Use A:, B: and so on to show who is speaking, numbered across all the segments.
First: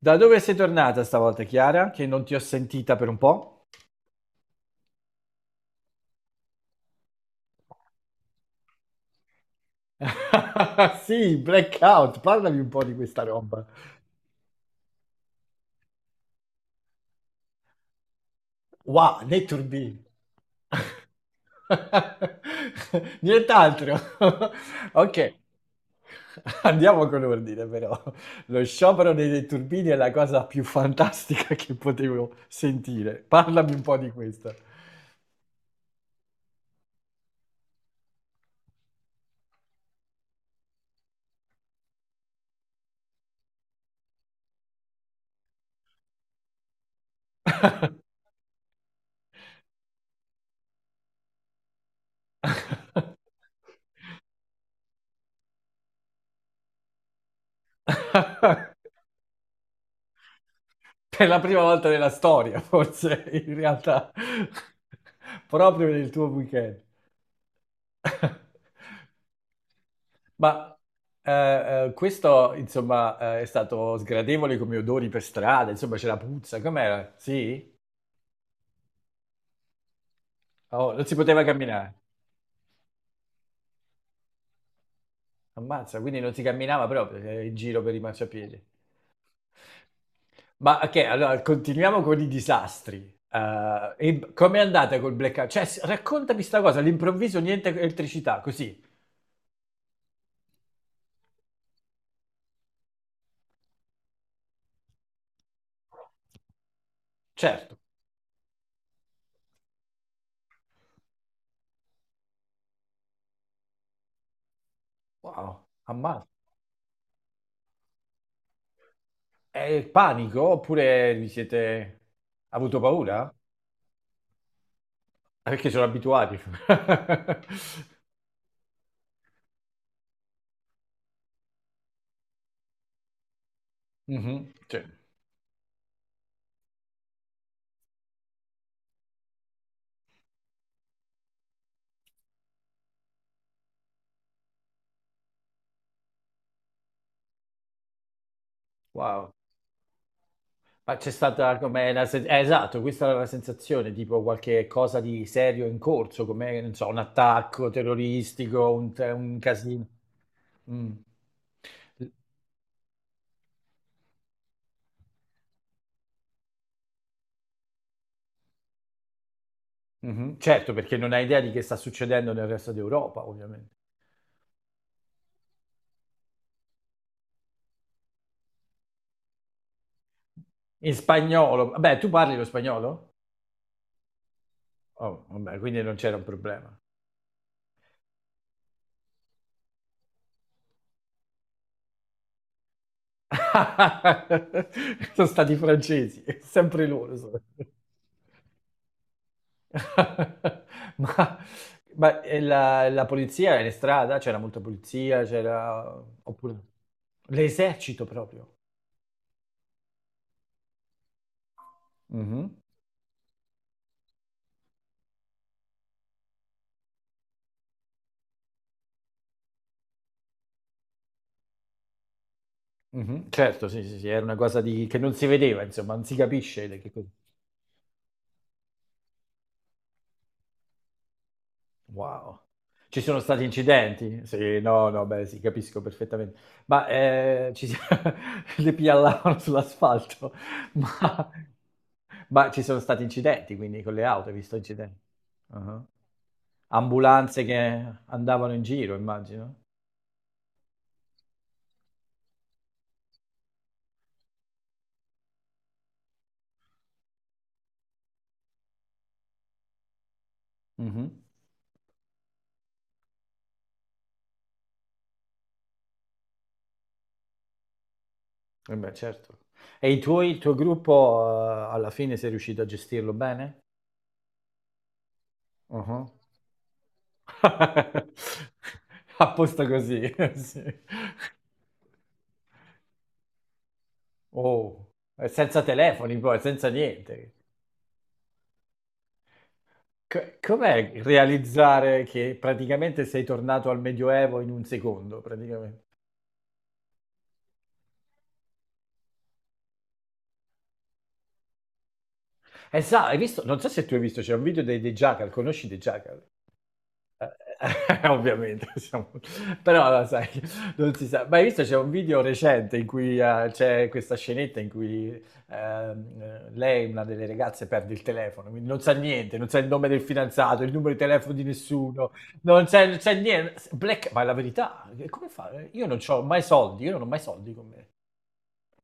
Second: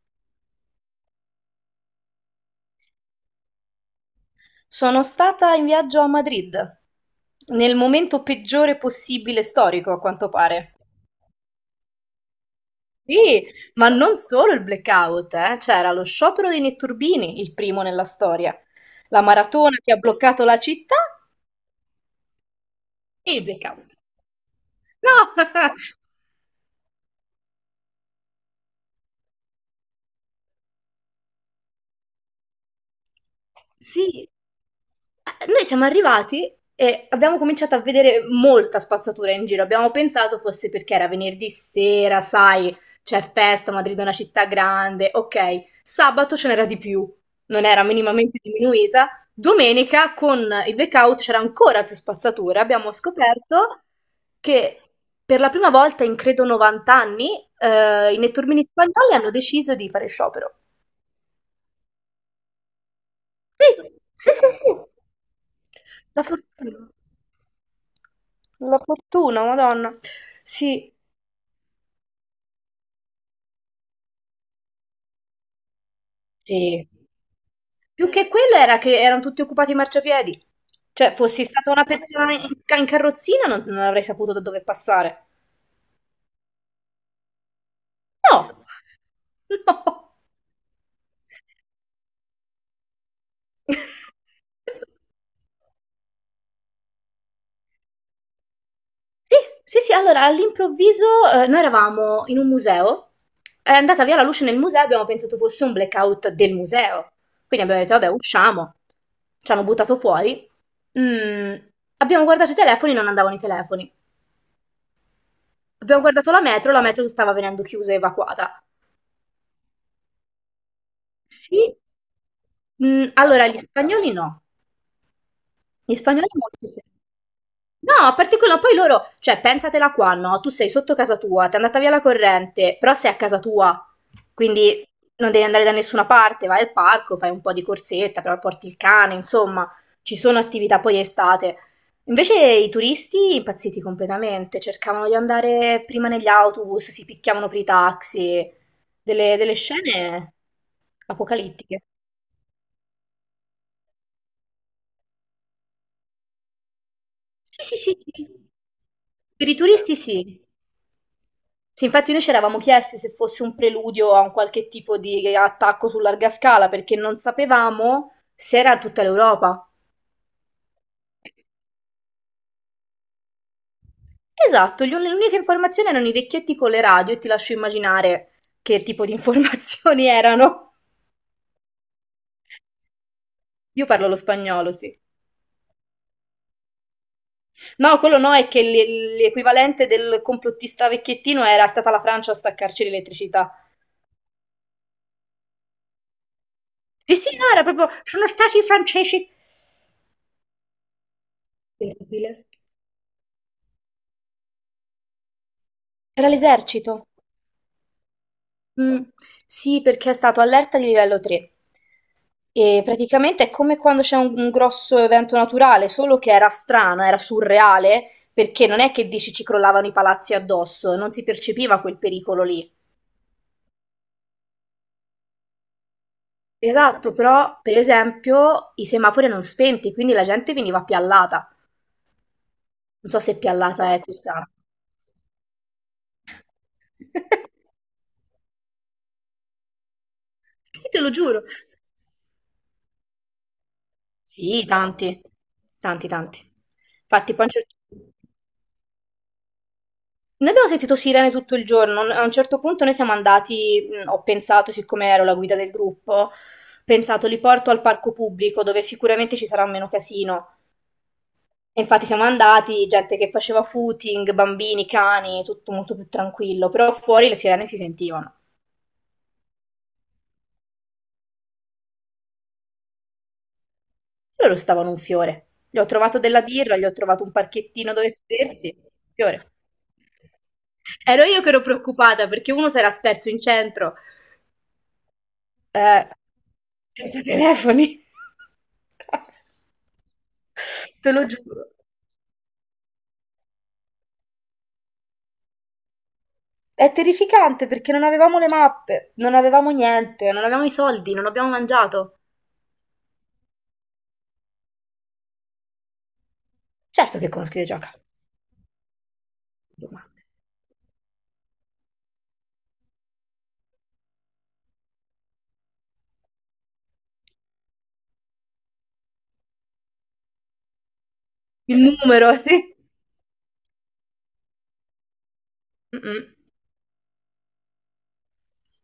A: Da dove sei tornata stavolta, Chiara? Che non ti ho sentita per un po'?
B: Sono stata in viaggio a Madrid, nel momento peggiore possibile storico, a quanto pare.
A: Sì, blackout, parlami un po' di questa
B: Sì,
A: roba.
B: ma non solo il blackout, eh. C'era lo sciopero dei netturbini, il primo nella storia,
A: Wow,
B: la maratona che ha
A: Netturbi.
B: bloccato la città e il blackout.
A: Nient'altro.
B: No!
A: Ok. Andiamo con ordine, però. Lo sciopero dei netturbini è la cosa più fantastica che potevo sentire. Parlami un po' di
B: Sì,
A: questa.
B: Noi siamo arrivati e abbiamo cominciato a vedere molta spazzatura in giro. Abbiamo pensato fosse perché era venerdì sera, sai, c'è festa, Madrid è una città grande, ok. Sabato ce n'era di più, non era minimamente diminuita. Domenica con il blackout c'era ancora più spazzatura. Abbiamo scoperto che per la prima volta in credo 90 anni i netturbini spagnoli hanno deciso di fare sciopero.
A: Per la prima volta nella storia, forse, in
B: Sì,
A: realtà,
B: sì, sì, sì.
A: proprio nel
B: La
A: tuo weekend.
B: fortuna. La fortuna, Madonna.
A: Ma
B: Sì.
A: eh, questo, insomma, è stato sgradevole come odori per strada, insomma, c'era puzza,
B: Sì.
A: com'era? Sì?
B: Più che quello era che erano tutti occupati i marciapiedi.
A: Oh, non
B: Cioè,
A: si poteva
B: fossi stata una
A: camminare.
B: persona in carrozzina, non avrei saputo da dove passare.
A: Ammazza, quindi non si camminava proprio in giro per i
B: No.
A: marciapiedi.
B: No.
A: Ma ok, allora continuiamo con i disastri. E com'è andata col blackout? Cioè, raccontami sta cosa, all'improvviso niente elettricità, così.
B: Sì, sì, sì, allora all'improvviso noi eravamo in un museo. È andata via la luce nel museo, abbiamo pensato fosse un blackout del museo. Quindi
A: Certo.
B: abbiamo detto, vabbè, usciamo. Ci hanno buttato fuori. Mm, Abbiamo guardato i telefoni, non andavano i telefoni.
A: Wow,
B: Abbiamo
A: ammazza.
B: guardato la metro stava venendo chiusa e evacuata.
A: È il panico oppure vi
B: Sì,
A: siete ha avuto paura?
B: allora gli spagnoli no.
A: Ah, perché sono
B: Gli spagnoli
A: abituati.
B: molto sì. No, particolare, poi loro, cioè, pensatela qua, no? Tu sei sotto casa tua, ti è andata via la corrente, però sei a casa tua,
A: Mhm. Sì.
B: quindi non devi andare da nessuna parte, vai al parco, fai un po' di corsetta, però porti il cane, insomma, ci sono attività poi estate. Invece i turisti impazziti completamente, cercavano di andare prima negli autobus, si picchiavano per i taxi,
A: Wow.
B: delle scene
A: Ma c'è stata
B: apocalittiche.
A: come esatto, questa era la sensazione, tipo qualche cosa di serio in corso, come, non so, un
B: Sì,
A: attacco
B: sì, sì, sì.
A: terroristico, un
B: Per i
A: casino.
B: turisti sì.
A: Mm.
B: Sì, infatti noi ci eravamo chiesti se fosse un preludio a un qualche tipo di attacco su larga scala, perché non sapevamo se era tutta l'Europa.
A: Mhm. Certo, perché non hai idea di che sta succedendo nel resto d'Europa, ovviamente.
B: Esatto, le uniche informazioni erano i vecchietti con le radio e ti lascio immaginare che tipo di informazioni erano.
A: In spagnolo. Beh, tu parli lo spagnolo?
B: Io parlo lo spagnolo, sì.
A: Oh, vabbè, quindi non c'era un problema.
B: No, quello no, è che l'equivalente del complottista vecchiettino era stata la Francia a staccarci l'elettricità.
A: Sono stati i francesi, sempre loro
B: Sì, sì,
A: sono.
B: no, era proprio, sono stati i francesi.
A: Ma, ma e
B: Terribile.
A: la polizia era in strada? C'era molta polizia? C'era...
B: Era
A: Oppure...
B: l'esercito.
A: L'esercito proprio?
B: Mm, sì, perché è stato allerta di livello 3.
A: Mhm,
B: E praticamente è come quando c'è un grosso evento naturale, solo che era strano, era surreale, perché non è che dici ci crollavano i palazzi addosso, non si percepiva quel pericolo lì.
A: mhm. Certo, sì, sì, sì, era una cosa che non si vedeva, insomma, non si capisce di che cosa.
B: Esatto, però per esempio i semafori erano spenti, quindi la gente veniva piallata.
A: Wow. Ci
B: Non
A: sono
B: so se
A: stati
B: piallata è
A: incidenti?
B: toscana.
A: Sì, no, no, beh, sì, capisco perfettamente. Ma, ci si le piallavano sull'asfalto,
B: Sì, te lo
A: ma
B: giuro.
A: ma ci sono stati incidenti, quindi con le auto, hai visto
B: Sì,
A: inciden
B: tanti,
A: ah-ah.
B: tanti, tanti. Infatti, poi
A: Ambulanze che andavano in giro, immagino.
B: noi abbiamo sentito sirene tutto il giorno, a un certo punto noi siamo andati, ho pensato, siccome ero la guida del gruppo, ho pensato li porto al parco pubblico dove sicuramente ci sarà meno casino.
A: Mh-mh.
B: E infatti siamo andati, gente che faceva footing, bambini, cani, tutto molto più tranquillo, però fuori le sirene si sentivano.
A: Eh beh, certo. E i tuoi il tuo gruppo, alla fine sei riuscito a gestirlo bene?
B: Loro stavano un fiore. Gli ho
A: Ah-ah.
B: trovato della birra, gli ho trovato un parchettino dove sedersi, fiore.
A: Apposta così, sì.
B: Ero io che ero preoccupata perché uno si era sperso in centro,
A: Oh, e senza
B: eh,
A: telefoni poi, senza
B: senza
A: niente.
B: telefoni.
A: Com'è
B: Te lo giuro.
A: realizzare che praticamente sei tornato al Medioevo in un secondo, praticamente?
B: È terrificante perché non avevamo le mappe, non avevamo niente, non avevamo i soldi, non abbiamo mangiato.
A: Hai visto, non so se tu hai visto, c'è un video dei The Jackal, conosci The Jackal?
B: Certo
A: Eh,
B: che conosco i gioca.
A: Ovviamente, siamo... però lo
B: Domande.
A: sai, non si sa. Ma hai visto c'è un video recente in cui c'è questa scenetta in cui lei, una delle ragazze, perde il telefono, quindi non sa niente, non sa il nome del fidanzato, il numero di telefono di
B: Il
A: nessuno,
B: numero,
A: non
B: sì.
A: c'è, non c'è niente. Ma è la verità, come fa? Io non ho
B: Mm-mm.
A: mai soldi, io non ho mai soldi con me.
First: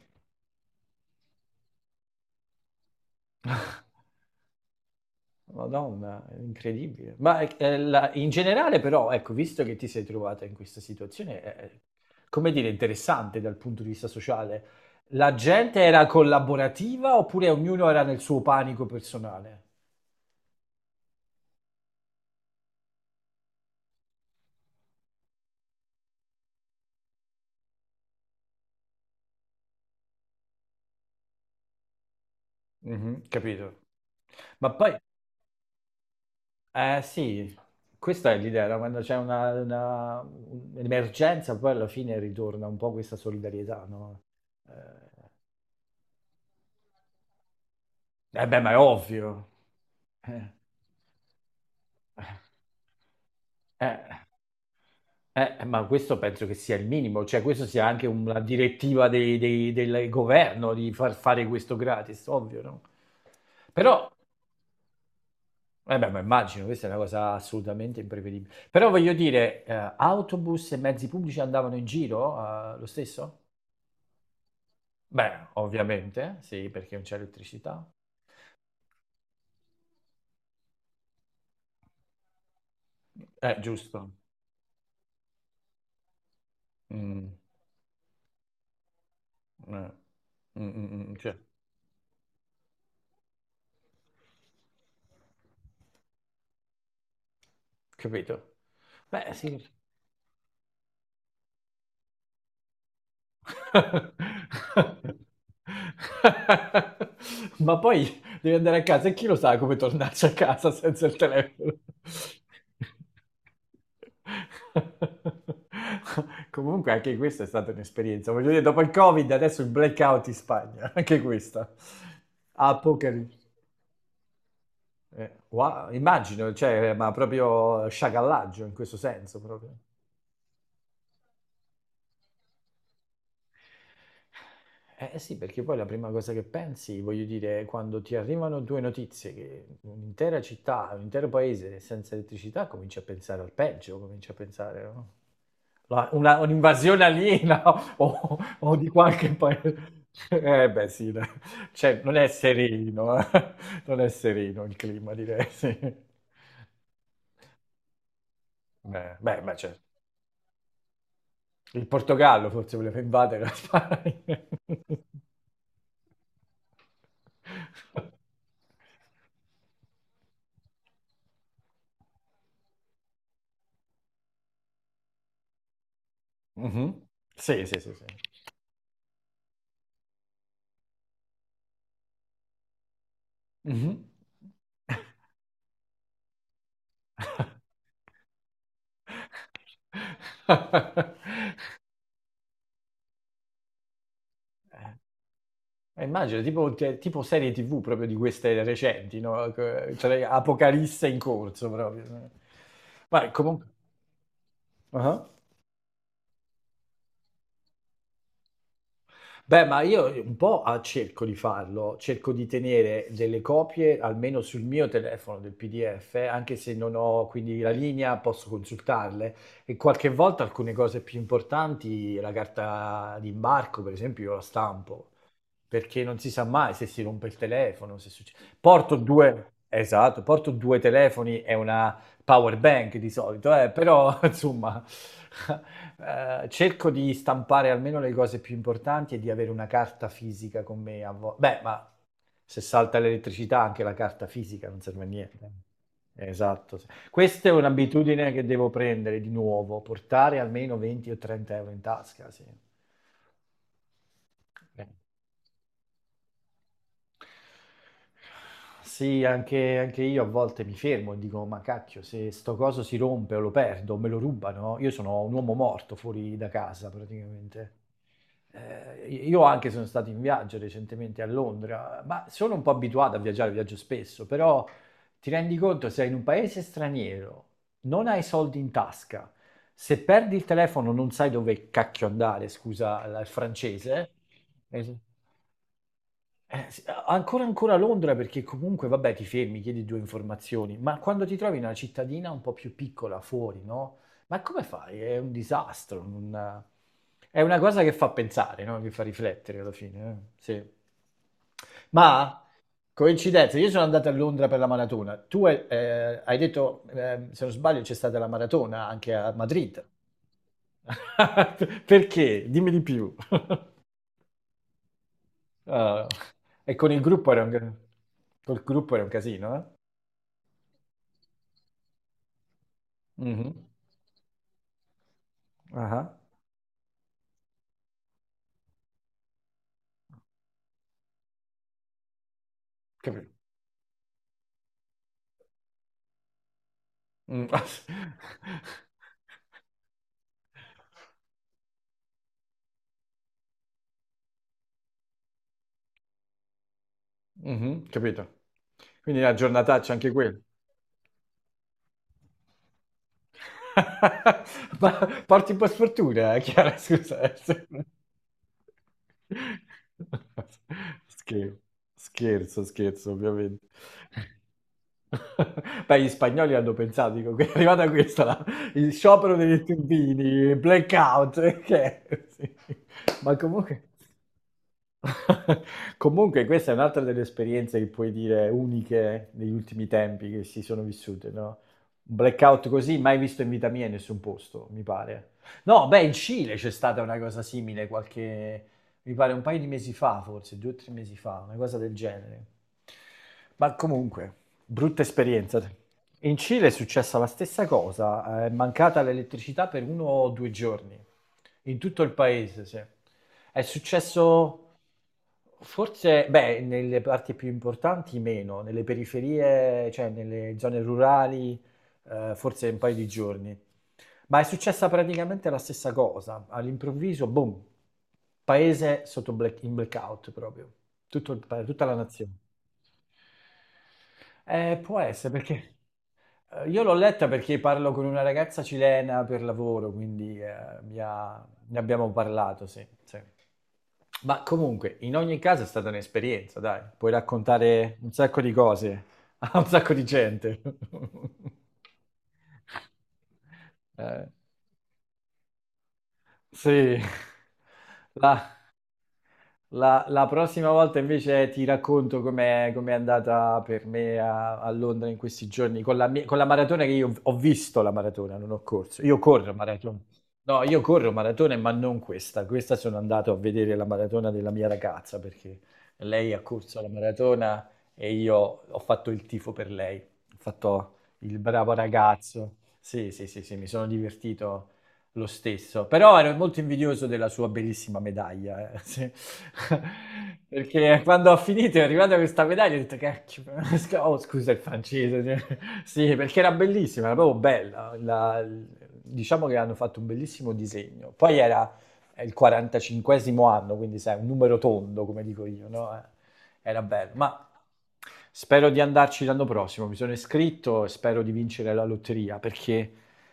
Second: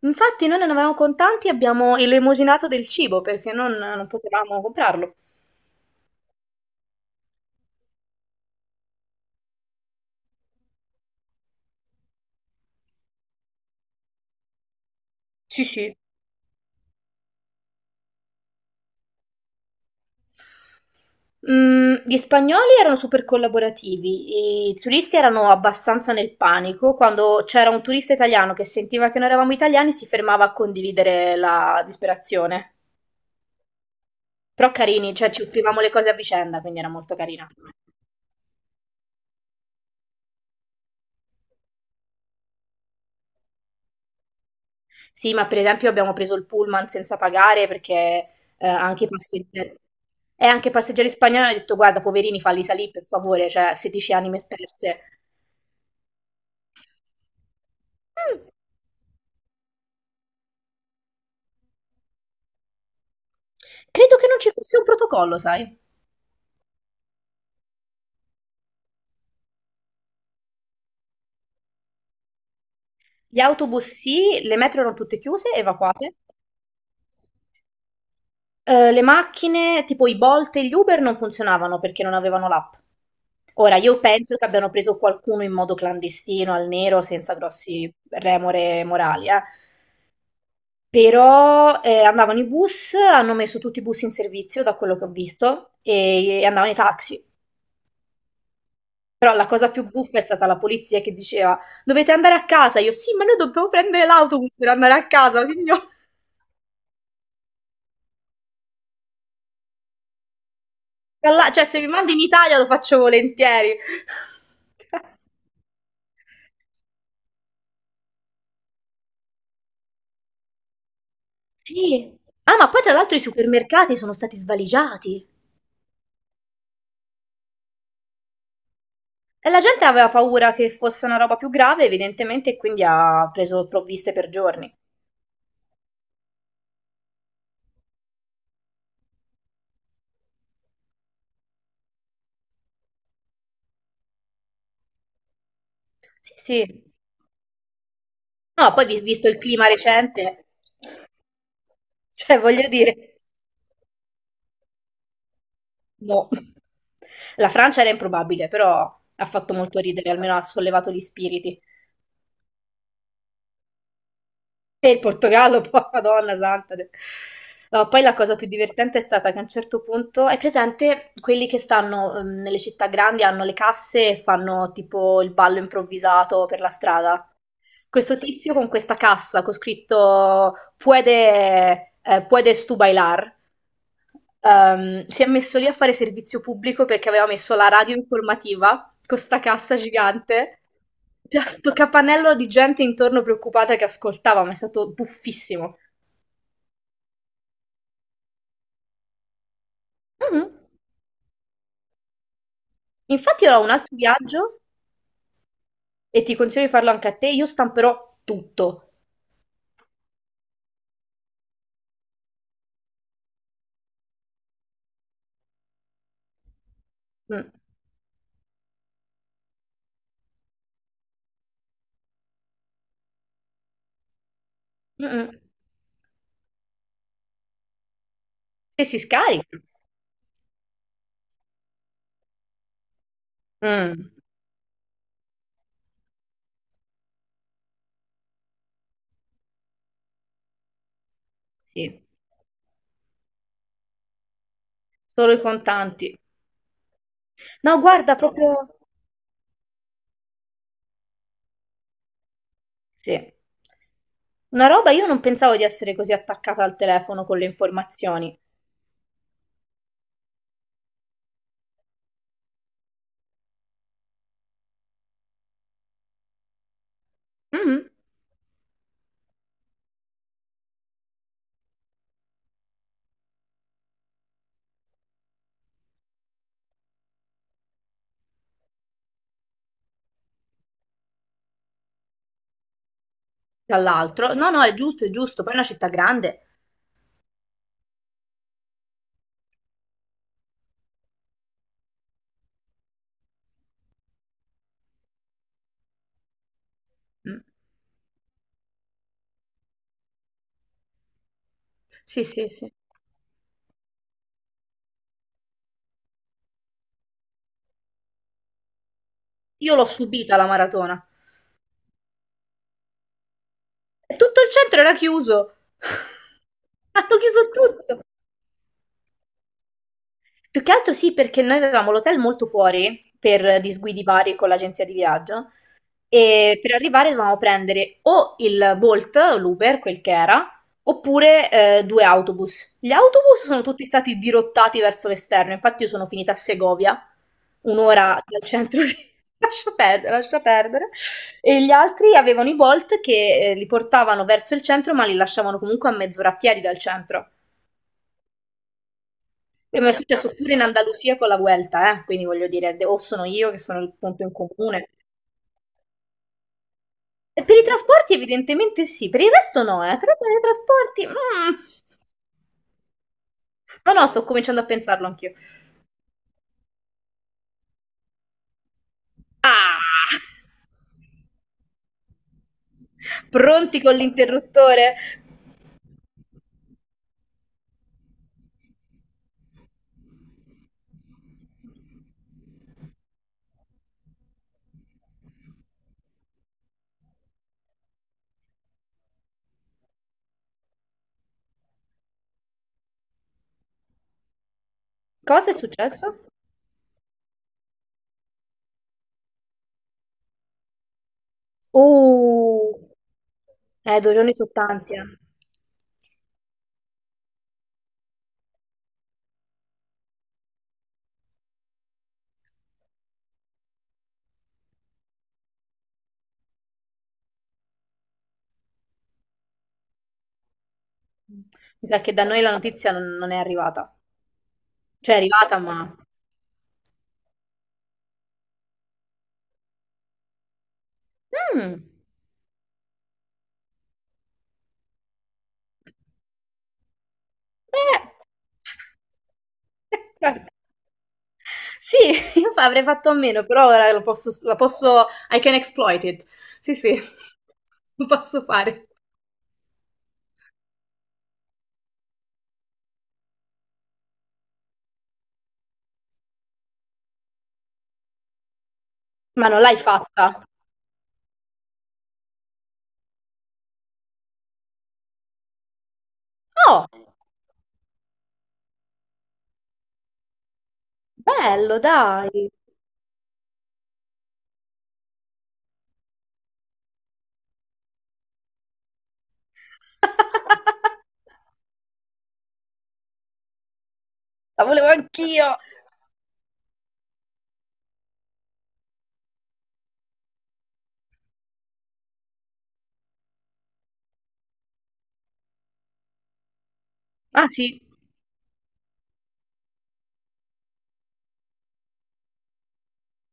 B: Infatti noi non avevamo contanti e abbiamo elemosinato del cibo perché non potevamo comprarlo.
A: Madonna, è incredibile. Ma in generale però, ecco, visto che ti sei trovata in questa situazione, come dire, interessante dal punto di vista sociale, la
B: Sì,
A: gente
B: sì.
A: era collaborativa oppure ognuno era nel suo panico personale?
B: Gli spagnoli erano super collaborativi, i turisti erano abbastanza nel panico. Quando c'era un turista italiano che sentiva che noi eravamo italiani, si fermava a condividere la disperazione.
A: Mhm, capito.
B: Però
A: Ma poi,
B: carini, cioè ci offrivamo le cose a vicenda, quindi era
A: eh
B: molto carina.
A: sì, questa è l'idea, no? Quando c'è un'emergenza, poi alla fine ritorna un po' questa solidarietà, no? Eh,
B: Sì, ma per esempio abbiamo preso il pullman senza pagare perché
A: eh beh,
B: eh,
A: ma è
B: anche i
A: ovvio.
B: passeggeri, e
A: Eh,
B: anche i passeggeri spagnoli hanno detto guarda, poverini, falli salire per favore, cioè
A: eh. eh.
B: 16 anime sperse.
A: Ma questo penso che sia il minimo, cioè questo sia anche
B: Mm,
A: una direttiva dei del governo di far fare questo gratis, ovvio, no? Però,
B: Credo che non ci fosse un protocollo, sai?
A: eh beh, ma immagino, questa è una cosa assolutamente imprevedibile. Però voglio dire, autobus e mezzi pubblici andavano in giro, lo stesso?
B: Gli autobus sì, le metro erano tutte
A: Beh,
B: chiuse, evacuate.
A: ovviamente, sì, perché non c'è elettricità.
B: Le macchine, tipo i Bolt e gli Uber, non funzionavano perché non avevano l'app. Ora, io
A: Giusto.
B: penso che abbiano preso qualcuno in modo clandestino, al nero,
A: Mm,
B: senza grossi remore morali, eh.
A: eh, cioè,
B: Però andavano i bus, hanno messo tutti i bus in servizio, da quello che ho visto, e andavano i taxi.
A: capito? Beh,
B: Però la
A: sì.
B: cosa più buffa è stata la polizia che diceva: Dovete andare a casa. Io, sì, ma noi dobbiamo prendere l'autobus per andare a casa, signor.
A: Ma poi devi andare a casa e chi lo sa come tornarci a casa senza il
B: Cioè,
A: telefono?
B: se mi mandi in Italia lo faccio volentieri.
A: Comunque anche questa è stata un'esperienza. Voglio dire, dopo il Covid, adesso il blackout in Spagna, anche questa.
B: Sì. Ah, ma poi tra l'altro i
A: Apocalisse.
B: supermercati sono stati svaligiati.
A: Wow, immagino, cioè, ma proprio sciacallaggio in questo senso,
B: E la
A: proprio.
B: gente aveva paura che fosse una roba più grave, evidentemente, e quindi ha preso provviste per giorni.
A: Eh sì, perché poi la prima cosa che pensi, voglio dire, quando ti arrivano due notizie che un'intera città, un intero paese è senza elettricità, cominci a pensare al peggio, cominci a pensare no?
B: Sì, sì.
A: Un'invasione aliena o,
B: No,
A: o
B: poi
A: di
B: visto
A: qualche
B: il clima
A: paese.
B: recente,
A: Eh beh sì, dai. Cioè non è
B: cioè voglio
A: sereno,
B: dire,
A: eh. Non è sereno il clima, direi, sì.
B: no. La Francia era improbabile, però
A: Beh,
B: ha
A: beh,
B: fatto
A: ma
B: molto
A: certo.
B: ridere, almeno ha sollevato gli spiriti.
A: Il Portogallo forse voleva invadere la Spagna.
B: E il Portogallo, poi, Madonna santa. No, poi la cosa più divertente è stata che a un certo punto, hai presente quelli che stanno nelle città grandi, hanno le casse e fanno tipo il ballo improvvisato per la
A: Mhm.
B: strada?
A: Sì, sì, sì, sì.
B: Questo tizio con questa cassa con scritto puedes tú bailar
A: Mhm.
B: si è messo lì a fare servizio pubblico perché aveva messo la radio informativa con 'sta cassa gigante, c'era sto capannello di gente intorno preoccupata che ascoltava, ma è stato buffissimo.
A: Immagino, tipo serie TV proprio di queste recenti, no? Cioè,
B: Mh-mh.
A: Apocalisse in corso proprio. Ma
B: Infatti io ho
A: comunque...
B: un altro viaggio,
A: uh-huh.
B: e ti consiglio di farlo anche a te, io stamperò tutto.
A: Beh, ma io un po' a cerco di farlo, cerco di tenere delle copie almeno sul mio telefono del PDF, anche se non ho
B: Mh.
A: quindi la linea, posso consultarle e qualche volta alcune cose più importanti, la carta d'imbarco per esempio, io la stampo
B: Mh-mh.
A: perché non si sa mai se si rompe il telefono, se succede.
B: E
A: Porto
B: si
A: due,
B: scarica.
A: esatto, porto due telefoni e una power bank di solito,
B: Mh.
A: però insomma cerco di stampare almeno le cose più importanti e di avere una carta fisica con me. Beh, ma
B: Sì,
A: se salta l'elettricità anche la carta fisica non serve a
B: solo
A: niente.
B: i contanti.
A: Esatto. Sì. Questa è
B: No, guarda,
A: un'abitudine che
B: proprio
A: devo prendere di nuovo, portare almeno 20 o 30 euro in tasca, sì.
B: sì. Una
A: Eh.
B: roba io non pensavo di essere così attaccata al telefono con le informazioni.
A: Sì, anche io a volte mi fermo e dico: "Ma cacchio, se sto coso si rompe o lo perdo o me lo rubano, io sono un uomo morto fuori da casa praticamente".
B: Mh-mh.
A: I io anche sono stato in viaggio recentemente a Londra, ma sono un po' abituato a viaggiare, viaggio spesso, però ti rendi conto sei in un paese straniero, non hai soldi in tasca, se perdi il telefono non sai dove cacchio andare, scusa la il francese.
B: Dall'altro. No, no, è
A: Es
B: giusto, è giusto. Poi è una città grande.
A: s a ancora ancora a Londra perché comunque vabbè ti fermi, chiedi 2 informazioni, ma quando ti trovi in una cittadina un po' più piccola fuori, no, ma come fai? È un disastro, un è
B: Mm.
A: una cosa che fa pensare, no, che fa riflettere alla fine, sì.
B: Sì,
A: Ma,
B: sì, sì.
A: coincidenza, io sono andato a Londra per la maratona. Tu hai detto, se non sbaglio c'è stata la maratona anche a
B: Io
A: Madrid.
B: l'ho subita la maratona.
A: Perché? Dimmi di più.
B: E tutto il centro era chiuso.
A: Ah. E con il
B: Hanno
A: gruppo era
B: chiuso
A: un, ca-
B: tutto.
A: col gruppo era un casino, eh?
B: Più che altro sì, perché noi avevamo l'hotel molto fuori per
A: Mhm.
B: disguidi vari con l'agenzia di viaggio.
A: Ah,
B: E per arrivare dovevamo prendere o il Bolt, o l'Uber, quel che era, oppure due autobus. Gli
A: capito.
B: autobus sono tutti stati dirottati verso l'esterno, infatti io sono finita a Segovia,
A: Mm.
B: un'ora dal centro di— Lascia perdere, lascia perdere. E gli altri avevano i Bolt che li portavano verso il centro, ma li lasciavano comunque a mezz'ora a piedi dal centro.
A: Mhm, capito. Quindi la
B: E mi
A: giornataccia
B: è
A: anche
B: successo
A: quella.
B: pure in Andalusia con la Vuelta, eh. Quindi voglio dire, o sono io che sono il punto in
A: Ma
B: comune.
A: porti un po' sfortuna, Chiara, scusa.
B: E per i trasporti evidentemente sì, per il resto no, eh. Però per i trasporti—
A: Scherzo,
B: Mm.
A: scherzo, scherzo, ovviamente.
B: No, no, sto cominciando a pensarlo anch'io.
A: Beh, gli spagnoli hanno pensato, dico, è arrivata questa, il sciopero degli
B: Ah!
A: stupini, blackout, che è? Sì. Ma
B: Pronti
A: comunque...
B: con l'interruttore?
A: Comunque questa è un'altra delle esperienze che puoi dire uniche negli ultimi tempi che si sono vissute, no? Un blackout così mai visto in vita mia in nessun posto, mi pare. No, beh, in Cile c'è stata una cosa simile qualche, mi pare un paio di mesi fa, forse, due o tre mesi fa, una cosa del genere. Ma comunque. Brutta
B: Cosa è
A: esperienza.
B: successo?
A: In Cile è successa la stessa cosa, è mancata l'elettricità per uno o due giorni, in tutto il paese, sì.
B: Oh!
A: È
B: 2 giorni sono
A: successo
B: tanti, eh.
A: forse, beh, nelle parti più importanti meno, nelle periferie, cioè nelle zone rurali, forse un paio di giorni. Ma è successa praticamente la stessa cosa, all'improvviso, boom, paese in blackout proprio, tutta
B: Mi
A: la
B: sa che da
A: nazione.
B: noi la notizia non è arrivata.
A: Può
B: Cioè è
A: essere
B: arrivata,
A: perché...
B: ma—
A: Io l'ho letta perché parlo con una ragazza cilena per lavoro, quindi ne
B: Mm,
A: abbiamo parlato, sì, sì. Ma comunque, in ogni caso è stata un'esperienza, dai, puoi raccontare
B: eh.
A: un sacco di cose a un sacco di
B: Guarda,
A: gente.
B: sì, io avrei fatto a meno, però ora lo
A: Eh,
B: posso, la posso— I can exploit it. Sì,
A: sì,
B: sì, lo posso
A: la,
B: fare.
A: la prossima volta invece ti racconto com'è andata per me a, Londra in questi giorni con con la maratona che io ho visto la maratona, non ho corso. Io
B: Ma
A: corro
B: non l'hai
A: maratona.
B: fatta?
A: No, io corro maratone, ma non questa. Questa sono andato a vedere la maratona della mia ragazza perché lei ha corso
B: Oh,
A: la maratona e io ho fatto il tifo per lei. Ho fatto il bravo
B: bello, dai.
A: ragazzo. Sì, sì, sì, sì, mi sono divertito lo stesso, però ero molto invidioso della sua bellissima medaglia, sì. Perché quando ho finito è arrivata questa medaglia ho detto cacchio, oh scusa il
B: La volevo
A: francese,
B: anch'io!
A: sì perché era bellissima, era proprio bella, diciamo che hanno fatto un bellissimo disegno, poi era il 45esimo anno, quindi sai, un numero tondo come dico io, no? Era bello, ma...
B: Ah, sì.
A: Spero di andarci l'anno prossimo, mi sono iscritto e spero di vincere la lotteria perché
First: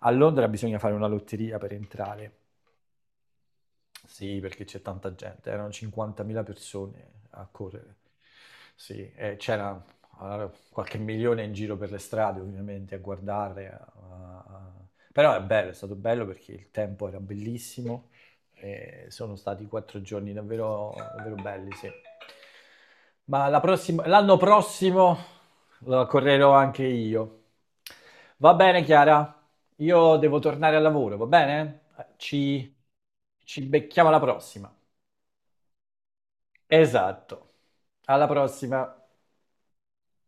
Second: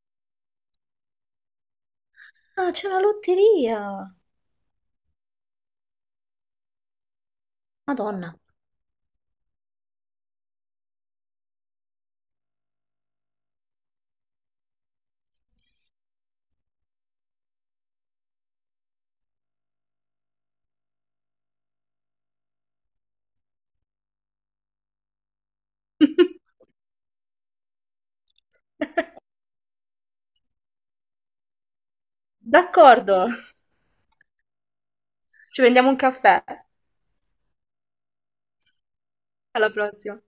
A: a Londra bisogna fare una lotteria per entrare.
B: Ah, c'è la lotteria.
A: Sì, perché c'è tanta gente, erano 50.000 persone a correre.
B: Madonna.
A: Sì, e c'era allora, qualche milione in giro per le strade, ovviamente, a guardare. A- Però è bello, è stato bello perché il tempo era bellissimo, e sono stati quattro giorni davvero, davvero belli, sì. Ma l'anno prossimo lo correrò anche io. Va bene, Chiara? Io devo tornare al lavoro, va bene? Ci,
B: D'accordo.
A: ci becchiamo alla prossima.
B: Ci prendiamo un caffè.
A: Esatto. Alla prossima.
B: Alla prossima.